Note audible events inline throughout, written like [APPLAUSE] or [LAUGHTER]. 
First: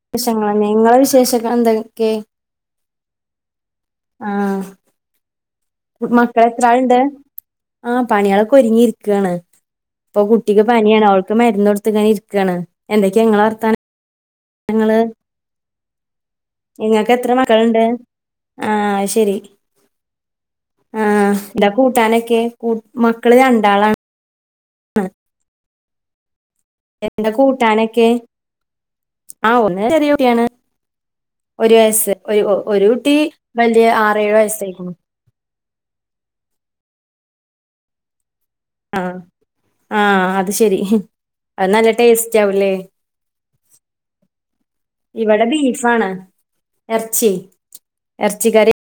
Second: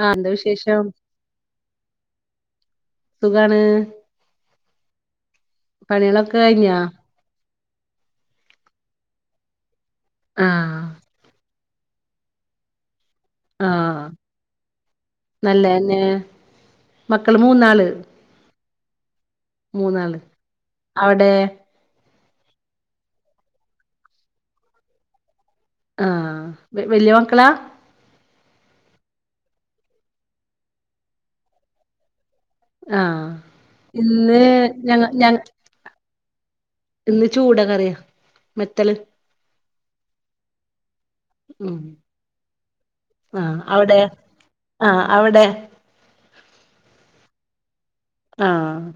ആഹ് എന്താ [UNINTELLIGIBLE] വിശേഷം നിങ്ങളെ വിശേഷങ്ങൾ എന്തൊക്കെ? സുഖാണ്. ആഹ് പണികളൊക്കെ കഴിഞ്ഞാ മക്കളെത്രാളുണ്ട്? ആ പണികളൊക്കെ ഒരുങ്ങി ഇരിയ്ക്കുകാണ്. ഇപ്പൊ കുട്ടിയ്ക്കു പ ആഹ് ഞാനവൾക്കു മരുന്ന് കൊടുത്തു ഇങ്ങനെ ഇരിക്കാണ്. എന്തൊക്കെയാ ഇങ്ങള ആഹ് ഞങ്ങള്. നല്ലതന്നെ നിങ്ങക്ക് എത്ര മക്കള് മക്കളുണ്ട്? മൂന്നാള് ആഹ്, അത് ശരി. മൂന്നാള് അവിടെ ആഹ്! എന്താ കൂട്ടാനൊക്കെ? [INAUDIBLE] മക്കള് രണ്ടാളാണ്. ആഹ് വല്യ എന്താ മക്കളാ കൂട്ടാനൊക്കെ? ആ ഒന്ന് ചെറിയ കുട്ടിയാണ്. ഒരു വയസ്സ്. [UNINTELLIGIBLE] ഒരു കുട്ടി വലിയ ആറേഴ് വയസ്സായ്ക്ണ് ഞാൻ എന്ത് ചൂടാന്നറിയോ, [UNINTELLIGIBLE] ആ അത് ശരി! അത് ഉം നല്ല ടേസ്റ്റ് ആവൂല്ലേ? ആഹ് അവ്ടെ? ആഹ് അവ്ടെ ആണ്. എറച്ചി എറച്ചിക്കറി ആഹ്,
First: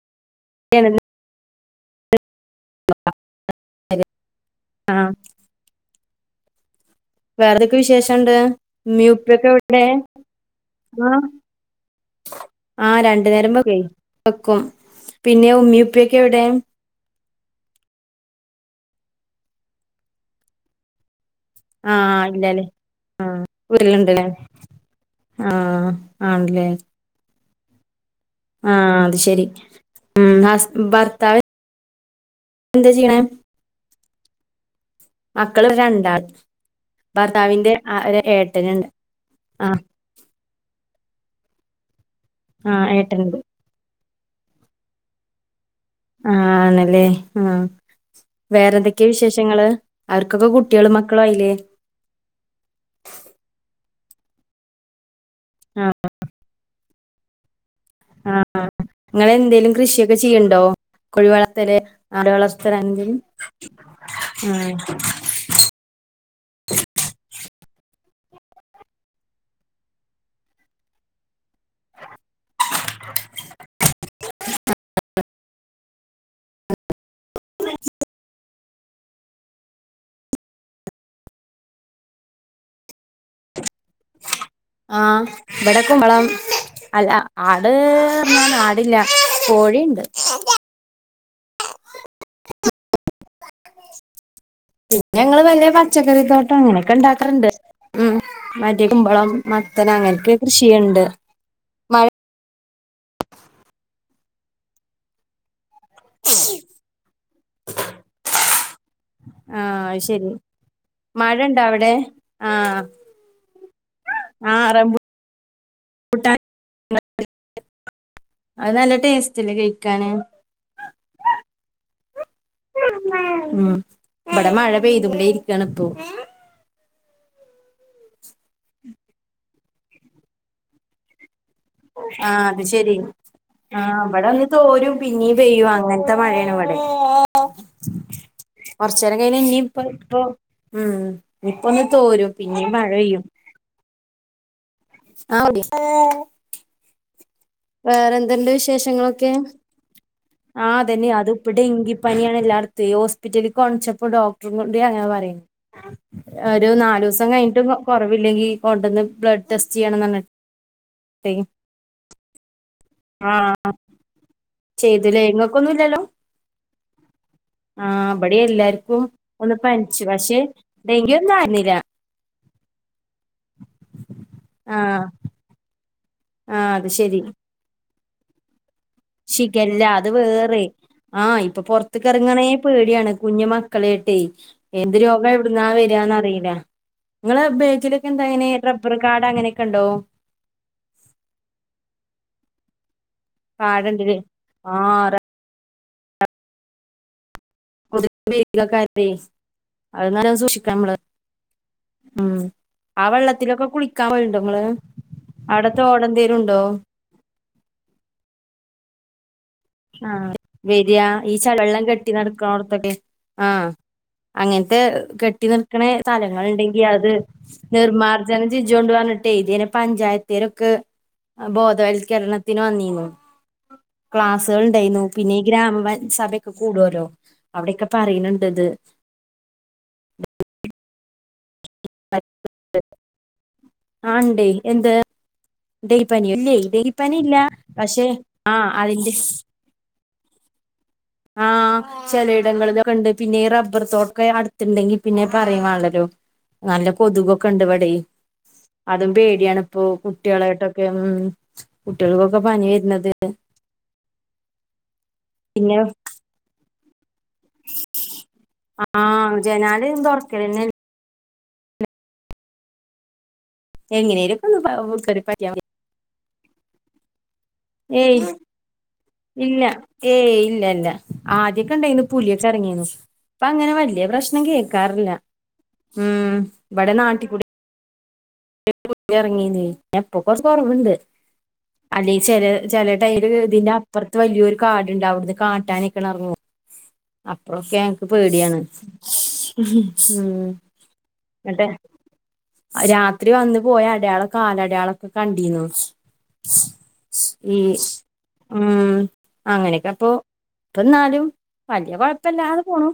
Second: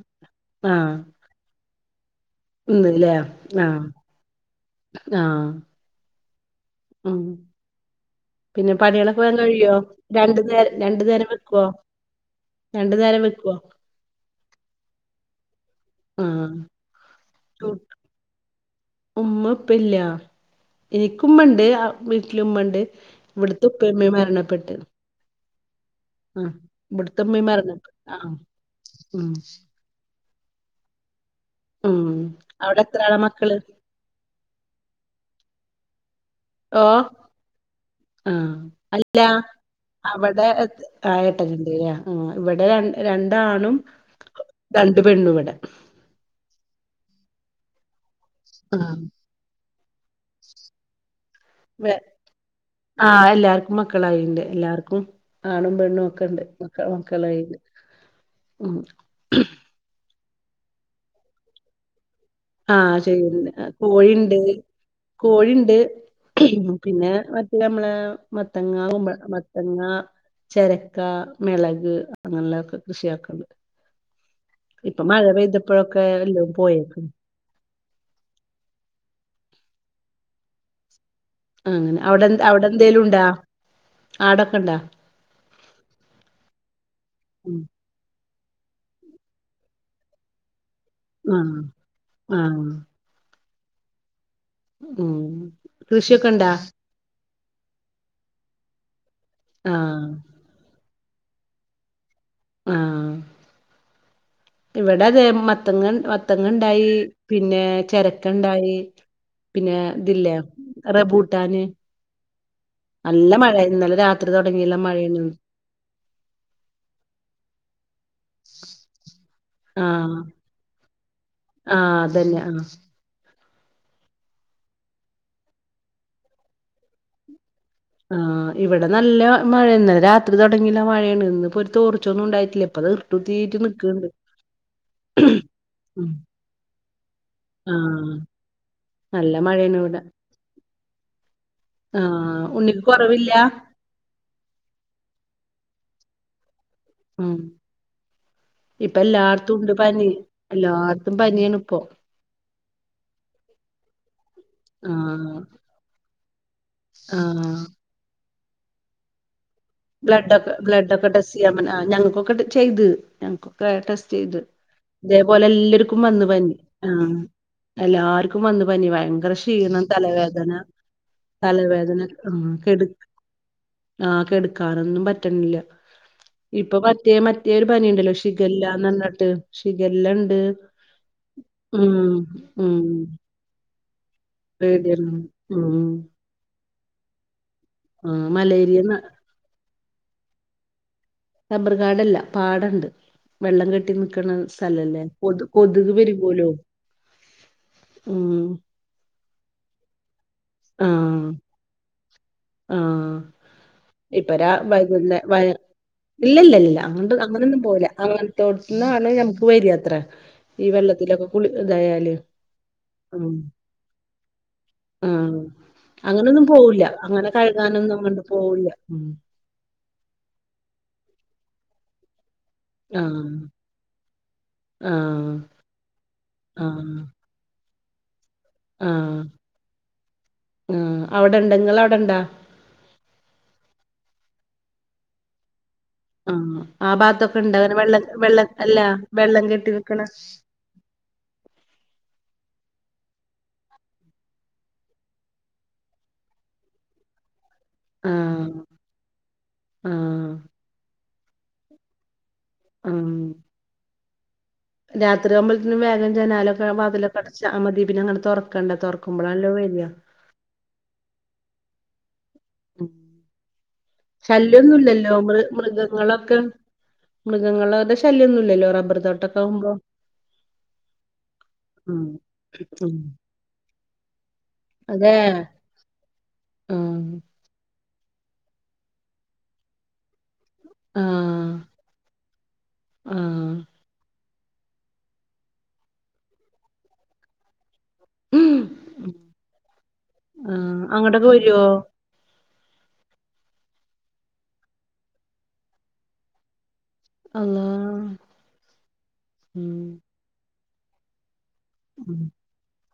ആഹ് ഇല്ല, ആഹ് ആ ആഹ് ഉം വേറേന്തൊക്കെ വിശേഷണ്ട്? പിന്നെ പണികളൊക്കെ വേഗം കഴിയോ [UNINTELLIGIBLE] രണ്ടു നേരം രണ്ടു ആ. നേരം വെക്കുവോ ആഹ്, രണ്ടു നേരം വെക്കുവേ, വെക്കും. പിന്നെ ഉമ്മിം ഉപ്പിയൊക്കെ എവ്ടെ? ആഹ് ഉമ്മ ഉപ്പയില്ല. എനിയ്ക്കു ഉമ്മ്ണ്ട് ആ [UNINTELLIGIBLE] വീട്ടില് ഇല്ലല്ലേ ഉമ്മണ്ട്. ആ ഇവിടുത്ത ഉപ്പയും ഉമ്മയും മരണപ്പെട്ട് ആഹ് ആഹ്, ഇവിടുത്തുമ്മയും മരണപ്പെ. ആ ആഹ്, അത് ഉം ശരി. ഉം ഹസ്, ഭർത്താവ് ഉം എന്താ അവിടെത്രാൾ ചെയ്യണേ മക്കള്? മക്കള് രണ്ടാള്. ഓ ഭർത്താവിന്റെ ആ ഒരു ഏട്ടനുണ്ട്. അല്ല ആ അവിടെ ആ [UNINTELLIGIBLE] ഇവ്ടെ ആ രണ്ട് ഏട്ടനുണ്ട് രണ്ടാണും രണ്ടു പെണ്ണ്‌ങ്ങൾ ആ ആണിലേ ആ. ആ വേറെന്തൊക്കെയാ വിശേഷങ്ങള്? അവർക്കൊക്കെ കുട്ടികളും മക്കളും ആയില്ലേ? വേ ആഹ് എല്ലാർക്കും മക്കളായുണ്ട്. എല്ലാർക്കും ആണും ആ പെണ്ണും ഒക്കെണ്ട് [INAUDIBLE] ആഹ്, ആ ഉം നിങ്ങളെന്തേലും കൃഷിയൊക്കെ ചെയ്യുണ്ടോ? കോഴി വളർത്തല്, ആട് ആ വളർത്തല്? ചെയ്യണ്ട് [UNINTELLIGIBLE] കോഴിണ്ട് ആഹ് കോഴിണ്ട് പിന്നെ മറ്റേ നമ്മളാ, മത്തങ്ങാ കുമ്പൾ. മത്തങ്ങാ ചെരക്ക മെളക് അങ്ങനെയൊക്കെ കൃഷിയക്കണ്ട് ആ ഇപ്പം മഴ പെയ്തപ്പഴൊക്കെ എല്ലും പോയേക്കും ആ ആ അങ്ങനെ അവടെ എ അവടെ എന്തേലും ഉണ്ടാ ആടൊക്കെ ഇണ്ടാ ആഹ് ഇവടെ കുമ്പളം അല്ല ആട് [UNINTELLIGIBLE] ആടില്ല കോഴിയിണ്ട് മ് മ് പിന്നെ ഉം ഞങ്ങള് വലിയ പച്ചക്കറി കൃഷിയൊക്കെ ഇണ്ടാ തോട്ടം അങ്ങനെയൊക്കെ ഒണ്ടാക്കാറൊണ്ട് ഉം മറ്റേ കുമ്പളം മത്തൻ ആഹ് അങ്ങൻക്കെ കൃഷി ചെയ്യണ്ട് ആഹ് ഇവടെ അതെ മത്തങ്ങ മത്തങ്ങ ഇണ്ടായി പിന്നെ ചെരക്കണ്ടായി പിന്നെ ആഹ് ശരി ഇതില്ലേ മഴ റെബൂട്ടാന് ഇണ്ടോ അവിടെ ആഹ് നല്ല മഴ ഇന്നലെ രാത്രി ആഹ് തെടങ്ങിയല്ലാം റംബൂ മഴയാണ് അത് നല്ല ടേസ്റ്റ് ഇല്ലേ കയിക്കാന് ആഹ് ആഹ് അതന്നെ ആഹ് ഉം ഇവടെ മഴ പെയ്തു കൊണ്ടെ ഇരിക്കാണ് ഇപ്പോ ആഹ് ഇവടെ നല്ല മഴേന്നെ ഇന്നലെ രാത്രി തൊടങ്ങില്ല മഴയാണ് ഇന്ന് ഇപ്പോ തോർച്ചൊന്നും ആഹ് ഒണ്ടായിട്ടില്ല ഇപ്പ അത് ശെരി ഇർട്ടു തീട്ട ആഹ് നക്കണ്ട് ഇവിടെ ഒന്ന് തോരും പിന്നീം പെയ്യും മ് അങ്ങനത്തെ മഴയാണ് ഇവിടെ ആഹ് കൊറച്ചേരം നല്ല കൈഞ്ഞ് ഇനി മഴയാണ് ഇപ്പം ഇവിടെ ഇപ്പ ഉം ഇനിപ്പം ഒന്ന് തോരും ആഹ് പിന്നെയും ഉണ്ണിക്ക് മഴ പെയ്യും കൊറവില്ല ആഹ് [UNINTELLIGIBLE] ഉം വേറെ എന്തെന്റെ ഇപ്പ വിശേഷങ്ങളൊക്കെ എല്ലാട്ത്തും ഉണ്ട് പനി ആഹ് അതന്നെയ എല്ലാട്ത്തും അത് പനിയാണ് ഇപ്പടെ ഇപ്പോ ഇങ്കിപ്പനിയാണ് എല്ലാർക്കും തൈ ഹോസ്പിറ്റലിൽകാണിച്ചപ്പോ ഡോക്ടർും കൊൂ അങ്ങനെ പറയേ ആഹ് ഒരു നാലുസം കഴിഞ്ഞിട്ട് ആഹ് കൊറവില്ലെങ്കി കൊണ്ടന്ന് ബ്ലഡ് ടെസ്റ്റ് ചെയ്യണംന്ന് ബ്ലഡ്ക്കെ പറഞ്ഞിട്ടേ ബഡൊക്ക ടെസ്റ്റിയ ആ ഞങ്ങൾക്കൊക്കെ ചെയ്ത് ആഹ് ഞങ്ങൾക്കൊക്കെ ടെസ്റ്റ് യ്ത് ചെയ്തില്ലേ ഇതേപോലെ ഇങ്ങക്കൊന്നും ഇല്ലല്ലോ എല്ലാര്ക്കും വന്നു പനി ആ ആഹ് ഇവിടെ എല്ലാര്ക്കും വന്ന പനി എല്ലാർക്കും ഭയങ്കര ഒന്ന് ക്ഷീണം പനിച്ചു പക്ഷെ തലവേദന ഡെങ്കി ഒന്നും ആയിരുന്നില്ല തലവേദന ഉ കെടു ആ കെടു ആഹ് ക്കാനൊന്നും പറ്റണില്ല ആഹ് ഇപ്പൊ അത് മറ്റേ ശെരി മറ്റേ ഒരു പനിയുണ്ടല്ലോ ഷികല്ല ശിഖല്ല അത് വേറെ ആ ഇപ്പൊ ഉം പുറത്ത കറങ്ങണേ ഉം പേടിയാണ് കുഞ്ഞ മ മക്കളെട്ടേ എന്ത് പേടിയാണ് രോഗ എവിടുന്നാ ഉം വരാന്നറിയില്ല ഇങ്ങള് ബേച്ചിടോക്കെ ആഹ് എന്താങ്ങനെ മലേറിയ റബർ കാഡ് അങ്ങനൊക്കെ ഇണ്ടോ റബർ കാടല്ല പാടണ്ട് വെള്ളം കെട്ടി കാടുണ്ട്ല്ലേ നിക്കണ സ്ഥലല്ലേ ആഹ് കൊതു കൊതുക് പെരികൊല്ലോ ബെ ക്കിലൊക്കെ ആ നല്ലോം സൂക്ഷിക്കാണം നമ്മൾ ആഹ് ആ ആഹ് വെള്ളത്തിലൊക്കെ കുളിക്കാൻ ഇപ്പ പോവലുണ്ടോ രാ ങ്ങള് വൈകുന്നേ വൈ അവിടത്തെ തോട്ന്തേലും ണ്ടോ ഇല്ലല്ലല്ല അങ്ങട്ട് അങ്ങനൊന്നും പോല്ല അങ്ങനത്തോട്ട്ത് ന്നാണ് ഞമ്മക്ക് വര്യ ആ വരാ ഈ ചളിവെള്ളം കെട്ടി ഇതായാല് നടക്ക് ണോട്ത്തൊക്കെ ഉം ആ അങ്ങൻത്തെ ആഹ് കെട്ടി നിൽക്കണ സ്ഥലങ്ങൾ അങ്ങനൊന്നും ഇണ്ടെങ്കി പോവൂല്ല അത് അങ്ങനെ കഴുകാനൊന്നും അങ്ങണ്ട് നിർമമാർജനം പോവൂല്ല ചെയ്ചോണ്ടി ഉം പറഞ്ഞിട്ട് [UNINTELLIGIBLE] പഞ്ചായത്തരോക്കെ ബോധവൽക്കരണ തിന് വന്നിന്നു ആഹ് ക്ലാസ്സ് തകൾ ഉണ്ടായിന്നു ആഹ് പിന്നെ ഈ ഗ്രാമ സഭയൊക്കെ ആഹ് കൂടുല്ലോ അവിടെയൊക്കെ പറയുണ്ണ്ണ്ട് ഇത് ആ ആ അവിടെണ്ട ഇങ്ങളഅവിടെണ്ടാ ആ ണ്ടെ എന്ത് ഡെങ്കിപ്പനി ആ ഇല്ലേ ആ ഡെങ്കിപ്പനി ഇല്ല ഭാത്തൊക്കെ ഇണ്ടാ ങ്ങനെ വെള്ളം പക്ഷെ വെള്ളം ആ അല്ല അതിന്റെ വെള്ളം കെട്ടി നി ക്കണ ! ! ആ ചെലയിടങ്ങളിലൊകണ്ട് പിന്നെ റബ്ബർ തോ അടുത്തിട്ടെങ്കി പറയിം വാണ്ടല്ലോ നല്ല കൊതുകൊക്കെ ണ്ട് വിടെ ആഹ് അതും പേടിയണിപ്പൊ ആഹ് കുട്ടികൾക്കൊക്കെ പനി വരുന്നത് രാത്രിയാവുമ്പോ പിന്നെ വേഗം ജനാലൊക്കെ വാതിലക്കെ അടിച്ചാ മതി പിന്നെ അങ്ങനെ തുറക്കണ്ട ആ തുറക്കുമ്പോളാണല്ലോ വര ജനാല [UNINTELLIGIBLE] എങ്ങനേലൊക്കെ ഒന്ന് ശല്യന്നൂല്ലല്ലോ കേറി മൃ പറ്റിയാ മതി മൃഗങ്ങളൊക്കെ മൃഗങ്ങളുടെ ഏയ് ശല്യന്നുംല്ലല്ലോ റബ്ബർത്തോ ട്ടൊക്കെ ആവുമ്പോ ആദ്യക്കെ ഉം ഇണ്ടായിന്ന് പുലിയൊക്കെ ഇറങ്ങിനു ഉം ഇപ്പ അങ്ങനെ വലിയ പ്രശ്നം കേൾക്കാറില്ല അതെ മ് ഇവിടെ ആഹ് നാട്ടി ക്കൂടെ [UNINTELLIGIBLE] എപ്പൊ കുറച്ച് കുറവുണ്ട് ആഹ് ചില ചിലടൈൽ ആഹ് ഇതിന്റെ അപ്പുറ വലിയൊരു കാട്ണ്ട് അവിടുന്ന് കാട്ടാനൊക്കെറങ്ങും അപ്പഴൊക്കെ പ്പ പേടിയാണ് മ്മ് ആഹ് അങ്ങട്ടൊക്കെ വരോ എന്നിട്ട് ആ രാത് ത്രി വന്ന് പോയ അടയാള കാലടയാളൊക്കെ കണ്ടിന്നു ഈ അള്ളാ ഉം ഉം അങ്ങനെക്കെ അപ്പൊ ഇപ്പന്നാലും വലിയ ഉം കൊഴപ്പല്ലാതെ പോണു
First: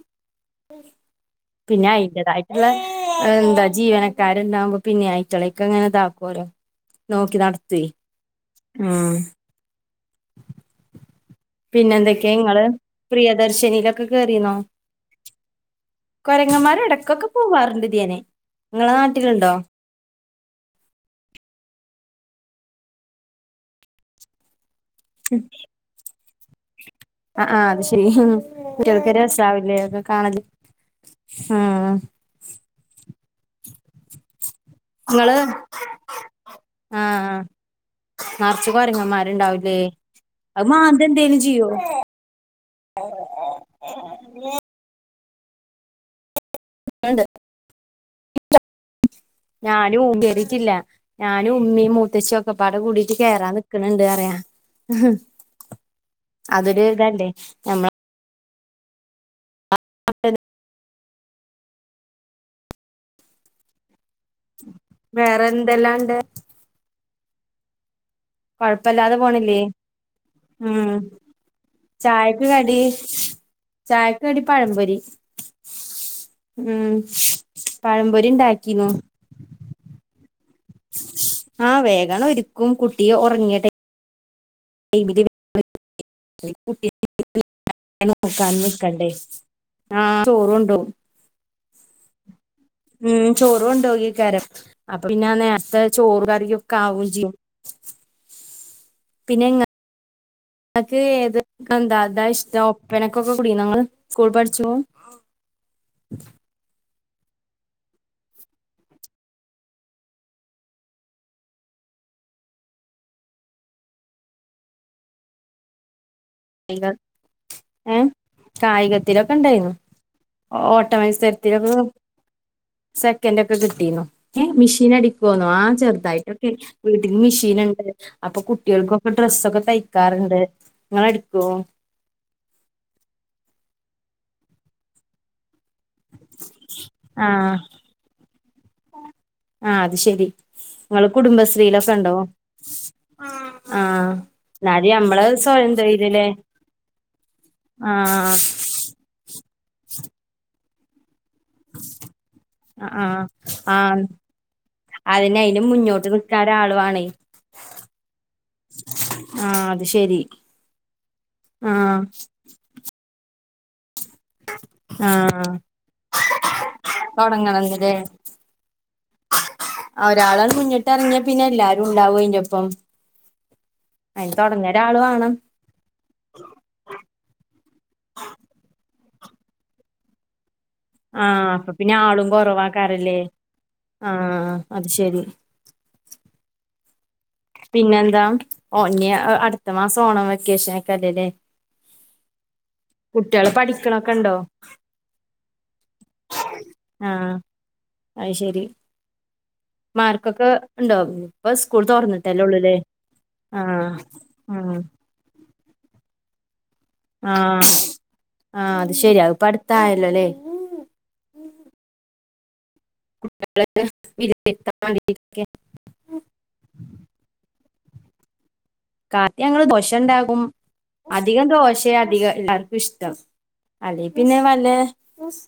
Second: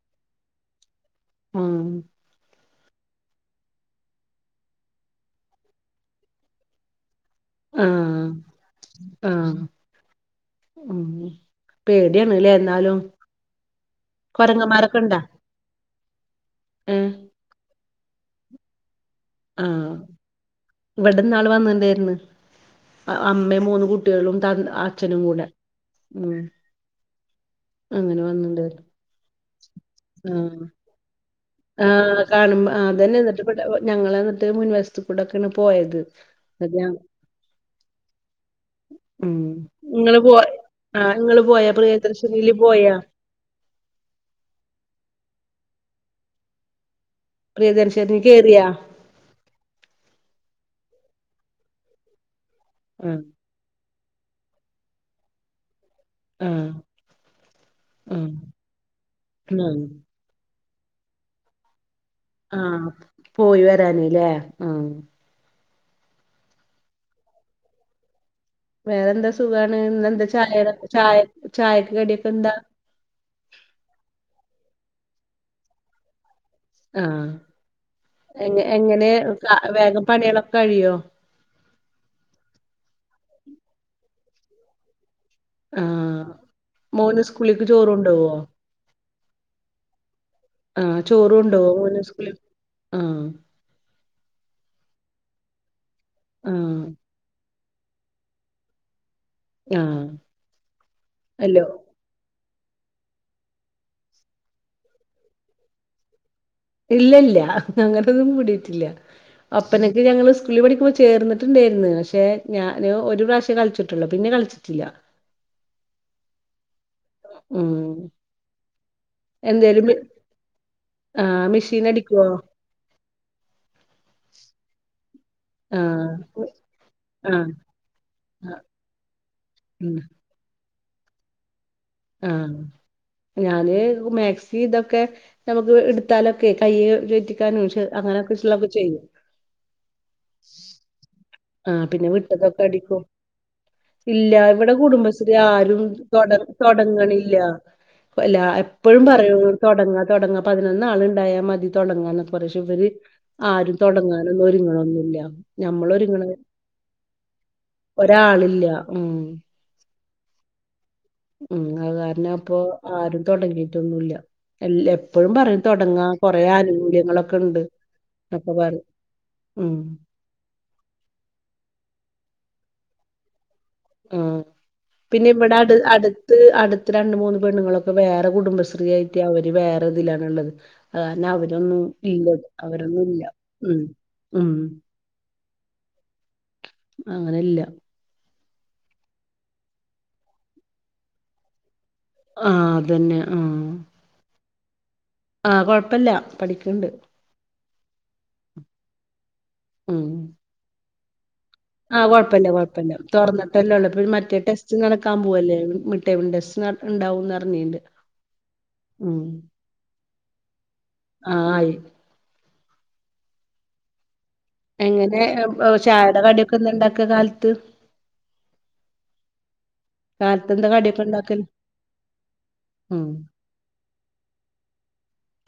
പിന്നെ അയിന്റെതായ എന്താ ജീവനക്കാരണ്ടാവുമ്പോ പിന്നെ ആയിറ്റളെ ക്ക ങ്ങനെ ഇതാകോലോ നോക്കി നടത്തുവെ ആഹ് ആഹ് ഉം പിന്നെന്തൊക്കെയാ പേടിയാണ്ല്ലേ ഇങ്ങള് എന്നാലും പ്രിയദർശിനയിലൊക്കെ കേറിന്നോ കൊരങ്ങന്മാരൊക്കെ ഇണ്ടാ കൊരങ്ങന്മാര ഏഹ് ഇടക്കൊക്കെ പോവാറുണ്ട് ദിനെ നിങ്ങളെ നാട്ടിലുണ്ടോ ആ ഇവിടന്നാള് വന്നോണ്ടായിര്ന്ന് അഅമ്മയും മൂന്ന് കുട്ടിയളും തന്അച്ഛനും കൂടെ ഉം ആ ആ അത് ശരി അങ്ങനെ വന്നിണ്ടായിരുന്നു കുട്ട്യാൾക്ക് ഒര് രസാവില്ലേ അതൊക്കെ കാണല് ആഹ് ഉം ആഹ് കാണുമ്പ അതെന്നെ ഇവിടെ ഞങ്ങൾ എന്നിട്ട് മുൻ ഇങ്ങള് വശത്ത്കൂടൊക്കെയാണ് പോയത്. ന്നിട്ട് ഞ ആ ആ നറച്ച് ഉ കൊരങ്ങന്മാരുണ്ടാവൂലേ നിങ്ങള് പോയ അത് മാന്ത ആ് എന്തേലും നിങ്ങള് പോയ ചെയ്യോ പ്രിയ ദർശിനിയിൽ പോയാ ആണ്ട് പ്രിയദർശിനിയിൽ കയറിയാ ഞാനും കേറിറ്റില്ല, ഞാനും ഉമ്മയും മൂത്തച്ചിയും ഒക്കെ പാട കൂടിട്ട് ആഹ് കേറാ നി ക്ക്ണണ്ട് പറയാ. ആഹ് അതൊരു ഇതല്ലേ ഞമ്മളെ ഉം ആണ് [UNINTELLIGIBLE] ആ പോയി വരാന് ലേ. ആഹ് വേറെ എന്തെല്ലാ ഇണ്ട് കൊഴപ്പല്ലാതെ വേറെന്താ പോണില്ലേ. സുഖാണ് ഇന്നെന്താ ചായയുടെ മം ചായ കടിയൊക്കെ ചായക്ക് എന്താ കടി ചായക്ക് കടി പഴമ്പൊരി മ്മ് ആഹ് പഴംപൊരി എങ്ങ ഇണ്ടാക്കിന്നു എങ്ങനെ വേഗം പണിയള ആ വേഗണം ഒരിക്കും കുട്ടി ഉറങ്ങ്യ ടൈമിൽ [INAUDIBLE] ആഹാ [UNINTELLIGIBLE] നോക്കാനും നിക്കണ്ടേ. ആഹ് ചോർ കൊണ്ടോവും ആഹ് ചോറ് കൊണ്ടൊവോ മോൻ ഉസ്കൂളിക്ക് ഉം ചോറ് കൊണ്ടോകികാരം. അപ്പൊ പിന്നെ നേരത്തെ ചോറ് കറി ഒക്കെ ആഹ് ആവുംചെയ്യും പിന്നെങ്ങ ആഹ് നിക്ക് ഏത് അല്ലോ എന്താ അതാ ഇഷ്ട ഒപ്പനക്കൊക്കെ കൂടിണോ ഇങ്ങള് സ്കൂൾ പഠിച്ചു പോ? ഇല്ല ഇല്ല അങ്ങനൊന്നും കൂടിയിട്ടില്ല. ഒപ്പനൊക്കെ ഞങ്ങള് സ്കൂളിൽ പഠിക്കുമ്പോ ചേർന്നട്ടുണ്ടായിന്ന്. പക്ഷെ ഞാാന് ഒരു പ്രാവശ്യം കളിച്ചിട്ട്- ള്ളൂ. പിന്നെ കളിച്ചിട്ടില്ല. കൾ മ് കായികത്തിലൊക്കെ ണ്ടായിരുന്നു ഓട്ട ആഹ് മസരത്തിലൊക്കെ നി മെഷീൻ അടിക്കുവോ സെക്കന്റ് ഒക്കെ കിട്ടീന്നു. ഏ മെഷീൻ അടിക്കോന്നോ, ആ ആഹ് ചെറുതായിട്ടൊക്കെ വീട്ടില് ആഹ് മെഷീൻണ്ട്. അപ്പൊ ആഹ് കുട്ടികൾക്കൊക്കെ ഡ്രസ്സൊക്കെ ഉം തയ്ക്കാറുണ്ട് ഇങ്ങള് അടടിക്കോ? ആഹ് ഞാന് മാക്സി ഇതൊക്കെ. നമുക്ക് എടുത്താലൊക്കെ കൈയ്യ് ആ കേറ്റിക്കാനും അങ്ങനെൊക്കെുള്ളൊക്കെ ചെയ്യും. ആ അത് ശെരി ഇങ്ങള് ആഹ് കുടുംബശ്രീയിലൊക്കെ പിന്നെ ഇണ്ടോ? വിട്ടതൊക്കെ അടിക്കും ആ ഇല്ല ഇവിടെ എന്നാല് നമ്മള് കുടുംബശ്രീ സ്വയം ആരും തൊഴിലില്ലേ തുടർ- തുടങ്ങണില്ല ആ എല്ലാ. ഇപ്പോഴും പറയൂ തുടങ്ങാ തുടങ്ങ പതിനൊന്ന് ആൾ ണ്ടായാ മതി. തുടങ്ങന്നൊക്കെ പക്ഷേ ഇവര് ആ ആ ആരും തുടങ്ങാനൊന്നും ഒരുങ്ങ്ണ്ഒന്നുല്ല അതിന് അയിന് ഞമ്മൾ മുന്നോട്ട് ഒരുങ്ങണ - നിക്കാൻ ഒരാള് വാണേ ഉം ആഹ് അത് ശരി. മ് അത് കാരണം അപ്പൊ ആരും തുടങ്ങിയിട്ടൊന്നുമല്ല. എല്ലാ എപ്പോഴും ആഹ് പറയും തൊടങ്ങാ കൊറെേ ആനുകൂല്യങ്ങളൊക്കെ ണ്ട് തൊടങ്ങണംന്ന്ല്ലേ എന്നൊക്കെ പറയും. മ് ഒരാളാണ് മുന്നിട്ട് ഇറങ്ങ്യ പിന്നെ എല്ലാരും ണ്ടാവും അയിന്റോപ്പം. ഉ പിന്നെ വേണം ഇവിടെ അടു അടു- അടുത്ത് രണ്ട് മൂന്ന് പെണ്ണുങ്ങളൊക്കെ വേറെ കുടുംബശ്രീ ആയിട്ട് അവര് വേറെ ഇതിലാണുള്ളത്. കാര ആഹ് അപ്പൊ അവരൊന്നും പിന്നെ ഇല്ല ആളും കൊറവാക്കാരല്ലേ അവരൊന്നുമല്ല മ് മ്. ശരി അങ്ങനെല്ല പിന്നെ എന്താ ഓന്യ അടുത്ത മാസം ഓണം വെക്കേഷൻ ഒക്കെ അല്ലേല്ലേ? ആഹ് അതന്നെ കുട്ടികള് പഠിക്കണൊക്കെ ണ്ടോ? ആഹ കൊഴപ്പല്ല പഠിക്ക്ണ്ട് ആഹ് അഅ് ശരി. ഉം മാർക്കൊക്കെ ണ്ടൊ? ആഹ് കുഴപ്പമല്ല കുഴപ്പല്ല തുറന്നിട്ടല്ലേ ഉള്ള ആഹ് മറ്റേ ആഹ് ടെസ്റ്റ് നടക്കാൻ പോവല്ലേ മട്ട ടെസ്റ്റ്- ഇണ്ടാവുംന്ന് ആഹ് അറിഞ്ഞീണ്ട്. ആഹ് അത് ഉം ശരിയാത് പടുത്തായല്ലോ ല്ലേ. ആഹ് ആയി. എങ്ങനെ [UNINTELLIGIBLE] ചായയുടെ കടിയൊക്കെ ന്താ ണ്ടാക്യാ കാലത്ത്? കാത്തി ഞങ്ങള് ദോശ ണ്ടകും കാലത്ത് എന്താ കടിയൊക്കെ ഇണ്ടാക്കല് അധികം ദോശ അധികം എല്ലാർക്കും ഉം ഇഷ്ടം അല്ലെ പിന്നെ വല്ല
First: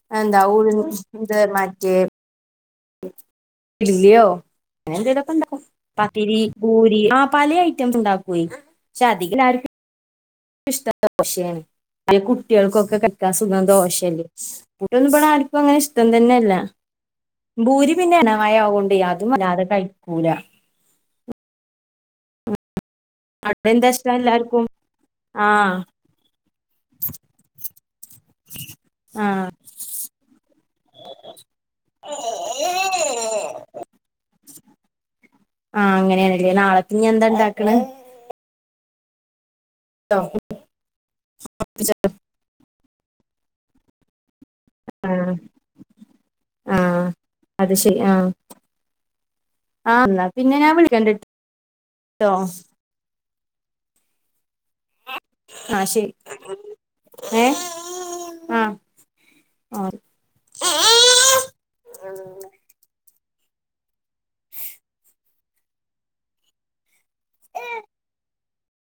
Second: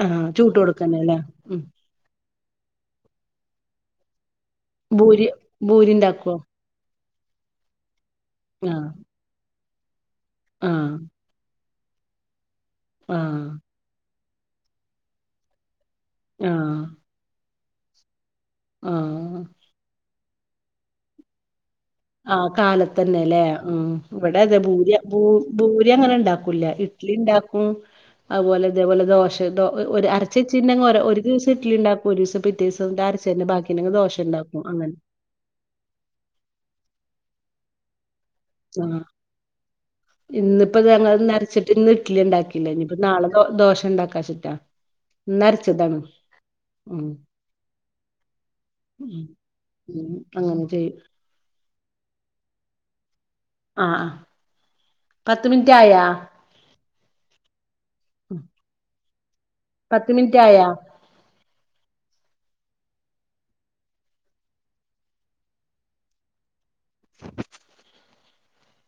ആഹ് എന്താ ചൂട്ട് കൊടുക്കന്നെല്ലേ ഉഴുന്ന് ഉം മറ്റേ- ഇല്ലയോ അങ്ങന ഭൂരി എന്തതൊക്കെ ഇണ്ടാക്കും ഭൂരി ഇണ്ടാക്കോ പത്തിരി പൂരി ആ പല ഐറ്റംസ് ഉണ്ടാക്കുവയി- ആഹ് അധിക എല്ലാ രും ഇഷ്ട ആഹ് ദോശയാണ് അ കുട്ടികൾക്കൊക്കെ കെ യിക്കാൻ ആഹ് സുഖം ദോശല്ലേ കൂട്ടൊന്നും ഇപ്പൊ അങ്ങനെ ഇഷ്ടം തന്നെയല്ല ആഹ് ഭൂരി പിന്നെ ഇണവായ ആവുകൊണ്ട് അതും ആഹ് വല്ലാതെ കഴിക്കൂല ആ കാലത്ത തന്നെ അല്ലേ അവിടെ ഉ എന്താ ഇഷ്ടം ഇവിടെ അതെ എല്ലാർക്കും ഭൂരി ഭൂ ആഹ് ഭൂരി അങ്ങനെ ണ്ടാക്കും ഇഡലി ണ്ടാക്കും അതുപോലെ അതേപോലെ ദോശെ ആഹ് അരച്ചച്ചീന്ന ഒരു ദിവസ ഇട്ടലിണ്ടാക്കും ഒരു ദിവസം പിറ്റേ ദിവസം അരച്ച തന്നെ ബാക്കി- ദോഷംണ്ടാക്കും അങ്ങനെ ആഹ് അങ്ങനെയണല്ലേ നാളക്ക് ഞ്ഞ്എന്താ ണ്ടാക്കണ് ആ ഇന്നിപ്പോ ഞങ്ങ നിരച്ചിട്ട് ഇന്ന് ഇട്ടലി ഉണ്ടാക്കി നാളെ ദോശ ണ്ടാക്കാന്ന്ചിട്ട ന്ന് അരച്ചതാ ആഹ അത് ശരി ആഹ ഉം ഉം. ആ പിന്നെ അങ്ങനെ ഞാൻ ചെയ്യും വിളിക്ക ട്ടോ ആ പത്ത് മിനിറ്റ് ആ ആയാ ശരി ഏ ആഹ് പത്ത് മിനിറ്റ് ആയാ ഓ